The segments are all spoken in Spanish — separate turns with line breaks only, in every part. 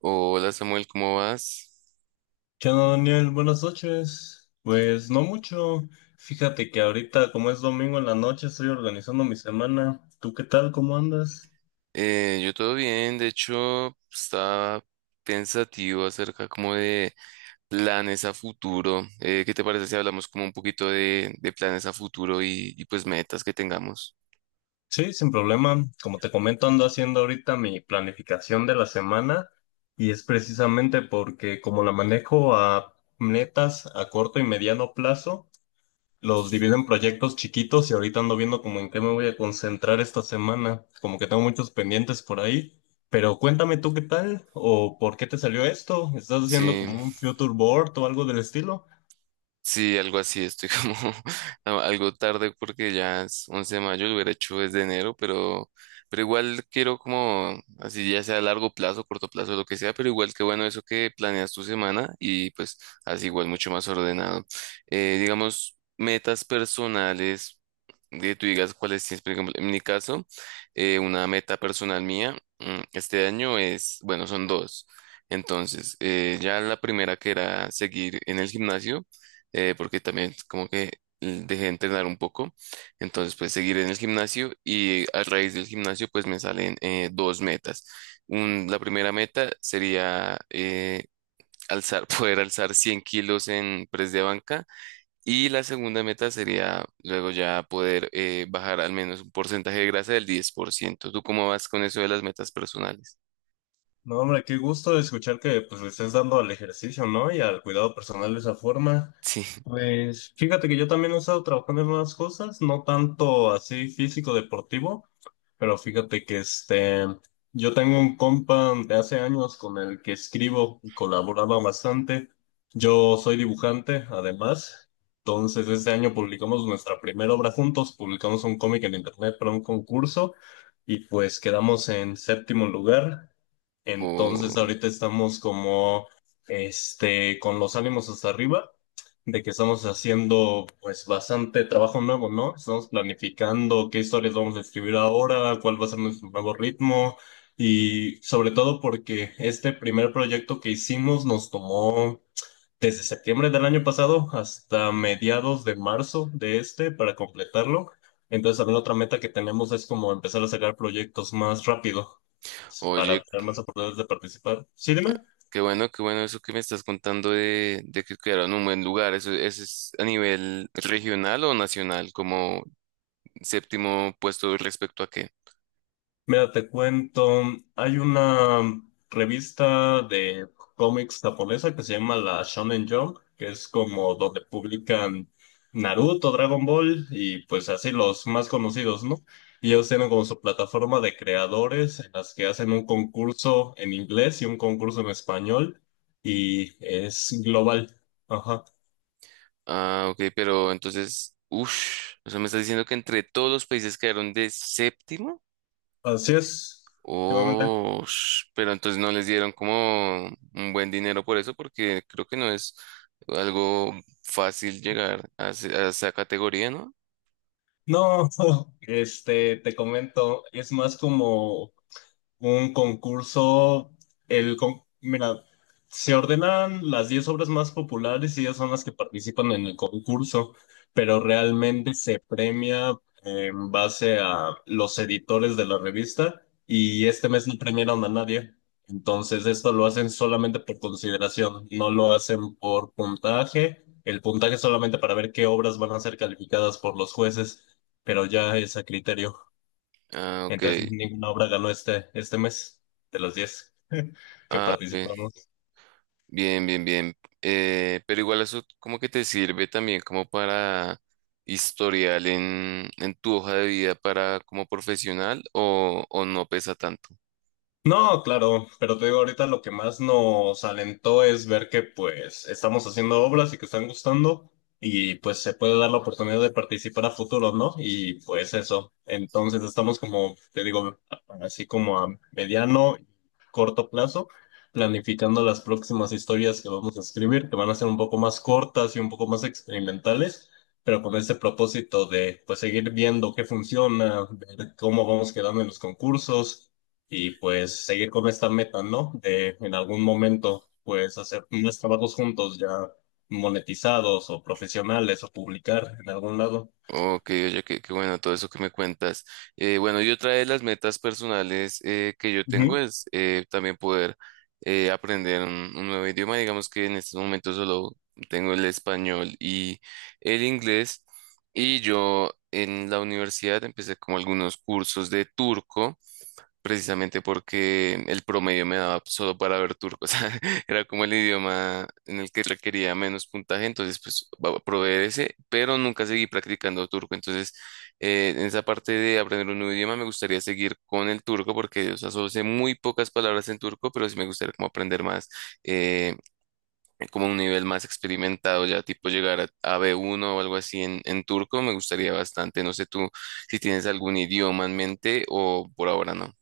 Hola Samuel, ¿cómo vas?
¿Qué onda, Daniel? Buenas noches. Pues no mucho. Fíjate que ahorita, como es domingo en la noche, estoy organizando mi semana. ¿Tú qué tal? ¿Cómo andas?
Yo todo bien, de hecho estaba pensativo acerca como de planes a futuro. ¿Qué te parece si hablamos como un poquito de planes a futuro y pues metas que tengamos?
Sí, sin problema. Como te comento, ando haciendo ahorita mi planificación de la semana y es precisamente porque como la manejo a metas a corto y mediano plazo, los divido en proyectos chiquitos y ahorita ando viendo como en qué me voy a concentrar esta semana. Como que tengo muchos pendientes por ahí. Pero cuéntame tú qué tal o por qué te salió esto. ¿Estás haciendo
Sí.
como un future board o algo del estilo?
Sí, algo así, estoy como algo tarde porque ya es 11 de mayo, lo hubiera hecho desde enero, pero igual quiero como, así ya sea a largo plazo, corto plazo, lo que sea, pero igual que bueno eso que planeas tu semana y pues así igual mucho más ordenado. Digamos, metas personales, que tú digas cuáles tienes, por ejemplo, en mi caso, una meta personal mía, este año es, bueno, son dos. Entonces, ya la primera que era seguir en el gimnasio, porque también como que dejé de entrenar un poco, entonces pues seguir en el gimnasio y a raíz del gimnasio pues me salen dos metas. La primera meta sería poder alzar 100 kilos en press de banca y la segunda meta sería luego ya poder bajar al menos un porcentaje de grasa del 10%. ¿Tú cómo vas con eso de las metas personales?
No, hombre, qué gusto escuchar que pues le estés dando al ejercicio, ¿no? Y al cuidado personal de esa forma.
Sí.
Pues fíjate que yo también he estado trabajando en unas cosas, no tanto así físico deportivo, pero fíjate que este, yo tengo un compa de hace años con el que escribo y colaboraba bastante. Yo soy dibujante, además. Entonces, este año publicamos nuestra primera obra juntos, publicamos un cómic en internet para un concurso y pues quedamos en séptimo lugar.
o,
Entonces, ahorita estamos como, este, con los ánimos hasta arriba de que estamos haciendo pues bastante trabajo nuevo, ¿no? Estamos planificando qué historias vamos a escribir ahora, cuál va a ser nuestro nuevo ritmo y sobre todo porque este primer proyecto que hicimos nos tomó desde septiembre del año pasado hasta mediados de marzo de este para completarlo. Entonces también otra meta que tenemos es como empezar a sacar proyectos más rápido
o yo
para tener más oportunidades de participar. Sí, dime.
Qué bueno eso que me estás contando de que quedaron en un buen lugar. Eso es a nivel regional o nacional, como séptimo puesto respecto a qué.
Mira, te cuento, hay una revista de cómics japonesa que se llama la Shonen Jump, que es como donde publican Naruto, Dragon Ball y pues así los más conocidos, ¿no? Y ellos tienen como su plataforma de creadores en las que hacen un concurso en inglés y un concurso en español y es global. Ajá.
Ah, ok, pero entonces, uff, o sea, me estás diciendo que entre todos los países quedaron de séptimo.
Así es. Últimamente.
Oh, pero entonces no les dieron como un buen dinero por eso, porque creo que no es algo fácil llegar a esa categoría, ¿no?
No, este, te comento, es más como un concurso, mira, se ordenan las 10 obras más populares y ellas son las que participan en el concurso, pero realmente se premia en base a los editores de la revista y este mes no premiaron a nadie. Entonces esto lo hacen solamente por consideración, no lo hacen por puntaje. El puntaje es solamente para ver qué obras van a ser calificadas por los jueces, pero ya es a criterio.
Ah, ok.
Entonces ninguna obra ganó este, este mes de los 10 que
Ah, ok.
participamos.
Bien, bien, bien. Pero igual eso como que te sirve también como para historial en tu hoja de vida para como profesional o no pesa tanto.
No, claro, pero te digo, ahorita lo que más nos alentó es ver que pues estamos haciendo obras y que están gustando y pues se puede dar la oportunidad de participar a futuro, ¿no? Y pues eso, entonces estamos como, te digo, así como a mediano y corto plazo, planificando las próximas historias que vamos a escribir, que van a ser un poco más cortas y un poco más experimentales, pero con ese propósito de pues seguir viendo qué funciona, ver cómo vamos quedando en los concursos y pues seguir con esta meta, ¿no? De en algún momento, pues hacer unos trabajos juntos ya monetizados o profesionales o publicar en algún lado.
Ok, oye, qué bueno todo eso que me cuentas. Bueno, y otra de las metas personales que yo tengo
Ujú.
es también poder aprender un nuevo idioma. Digamos que en este momento solo tengo el español y el inglés. Y yo en la universidad empecé como algunos cursos de turco precisamente porque el promedio me daba solo para ver turco, o sea, era como el idioma en el que requería menos puntaje, entonces pues probé ese, pero nunca seguí practicando turco, entonces en esa parte de aprender un nuevo idioma me gustaría seguir con el turco porque, o sea, solo sé muy pocas palabras en turco, pero sí me gustaría como aprender más, eh, como un nivel más experimentado, ya tipo llegar a B1 o algo así en turco, me gustaría bastante, no sé tú si tienes algún idioma en mente o por ahora no.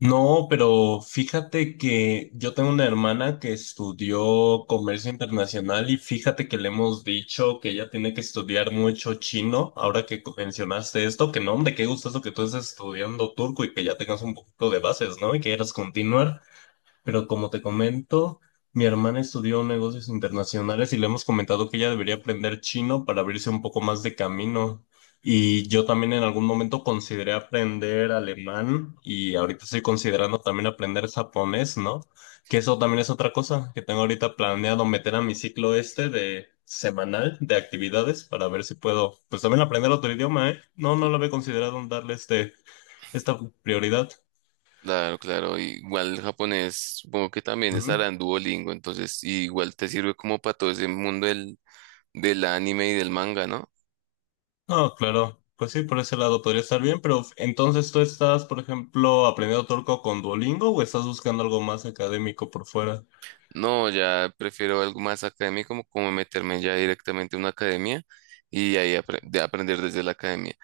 No, pero fíjate que yo tengo una hermana que estudió comercio internacional y fíjate que le hemos dicho que ella tiene que estudiar mucho chino. Ahora que mencionaste esto, que no, hombre, qué gusto eso que tú estés estudiando turco y que ya tengas un poquito de bases, ¿no? Y que quieras continuar. Pero como te comento, mi hermana estudió negocios internacionales y le hemos comentado que ella debería aprender chino para abrirse un poco más de camino. Y yo también en algún momento consideré aprender alemán y ahorita estoy considerando también aprender japonés, ¿no? Que eso también es otra cosa que tengo ahorita planeado meter a mi ciclo este de semanal de actividades para ver si puedo, pues también aprender otro idioma, ¿eh? No, no lo había considerado en darle este, esta prioridad.
Claro, claro. Igual el japonés, supongo que también estará en Duolingo, entonces igual te sirve como para todo ese mundo del anime y del manga, ¿no?
No, claro. Pues sí, por ese lado podría estar bien, pero entonces tú estás, por ejemplo, ¿aprendiendo turco con Duolingo o estás buscando algo más académico por fuera?
No, ya prefiero algo más académico, como meterme ya directamente a una academia y ahí de aprender desde la academia.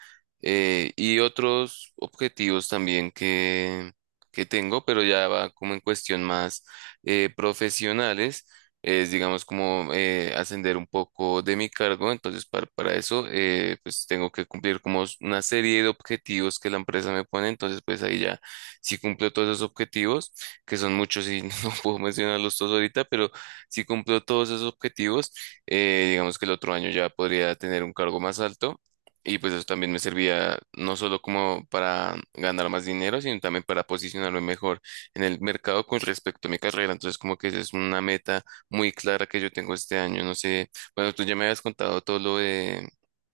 Y otros objetivos también que tengo, pero ya va como en cuestión más profesionales, es digamos como ascender un poco de mi cargo. Entonces, para eso, pues tengo que cumplir como una serie de objetivos que la empresa me pone. Entonces, pues ahí ya, si cumplo todos esos objetivos, que son muchos y no puedo mencionarlos todos ahorita, pero si cumplo todos esos objetivos, digamos que el otro año ya podría tener un cargo más alto y pues eso también me servía no solo como para ganar más dinero, sino también para posicionarme mejor en el mercado con respecto a mi carrera. Entonces como que esa es una meta muy clara que yo tengo este año. No sé, bueno, tú ya me habías contado todo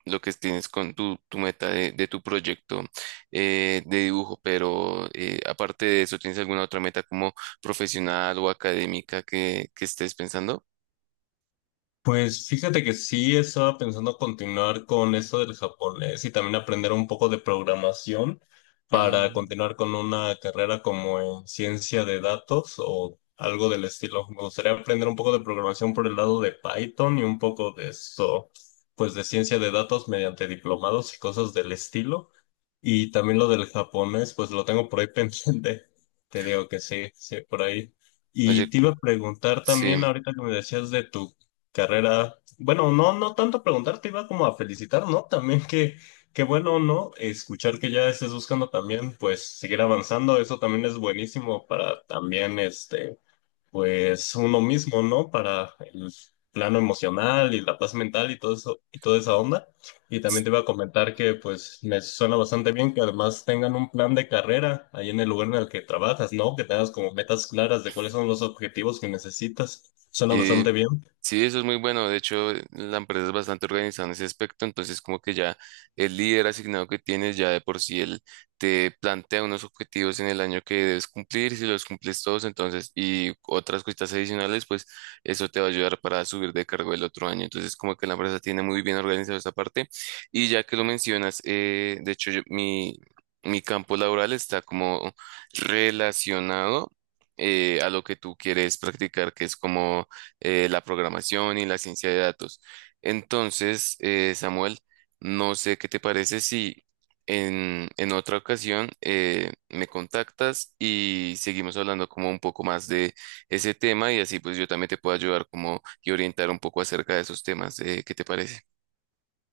lo que tienes con tu meta de tu proyecto de dibujo, pero aparte de eso, ¿tienes alguna otra meta como profesional o académica que estés pensando?
Pues fíjate que sí estaba pensando continuar con eso del japonés y también aprender un poco de programación para
Mm,
continuar con una carrera como en ciencia de datos o algo del estilo. Me gustaría aprender un poco de programación por el lado de Python y un poco de eso, pues de ciencia de datos mediante diplomados y cosas del estilo. Y también lo del japonés, pues lo tengo por ahí pendiente. Te digo que sí, sí, por ahí. Y
Oye,
te iba a preguntar
sí,
también, ahorita que me decías de tu carrera. Bueno, no, no tanto preguntarte, iba como a felicitar, ¿no? También que, qué bueno, ¿no? Escuchar que ya estés buscando también, pues, seguir avanzando, eso también es buenísimo para también, este, pues, uno mismo, ¿no? Para el plano emocional y la paz mental y todo eso, y toda esa onda. Y también te iba a comentar que, pues, me suena bastante bien que además tengan un plan de carrera ahí en el lugar en el que trabajas, ¿no? Que tengas como metas claras de cuáles son los objetivos que necesitas. Suena
sí.
bastante bien.
Sí, eso es muy bueno. De hecho, la empresa es bastante organizada en ese aspecto. Entonces, como que ya el líder asignado que tienes, ya de por sí él te plantea unos objetivos en el año que debes cumplir. Si los cumples todos, entonces, y otras cositas adicionales, pues eso te va a ayudar para subir de cargo el otro año. Entonces, como que la empresa tiene muy bien organizada esa parte. Y ya que lo mencionas, de hecho, mi campo laboral está como relacionado a lo que tú quieres practicar, que es como la programación y la ciencia de datos. Entonces, Samuel, no sé qué te parece si en otra ocasión me contactas y seguimos hablando como un poco más de ese tema y así pues yo también te puedo ayudar como y orientar un poco acerca de esos temas. ¿Qué te parece?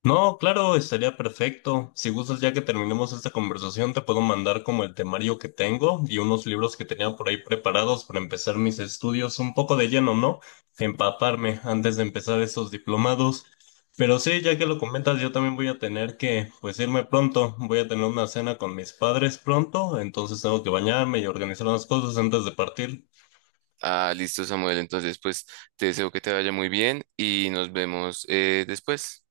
No, claro, estaría perfecto. Si gustas, ya que terminemos esta conversación, te puedo mandar como el temario que tengo y unos libros que tenía por ahí preparados para empezar mis estudios un poco de lleno, ¿no? Empaparme antes de empezar esos diplomados. Pero sí, ya que lo comentas, yo también voy a tener que, pues, irme pronto. Voy a tener una cena con mis padres pronto, entonces tengo que bañarme y organizar unas cosas antes de partir.
Ah, listo, Samuel. Entonces, pues te deseo que te vaya muy bien y nos vemos después.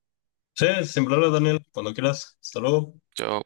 Sí, sin problema, Daniel, cuando quieras. Hasta luego.
Chao.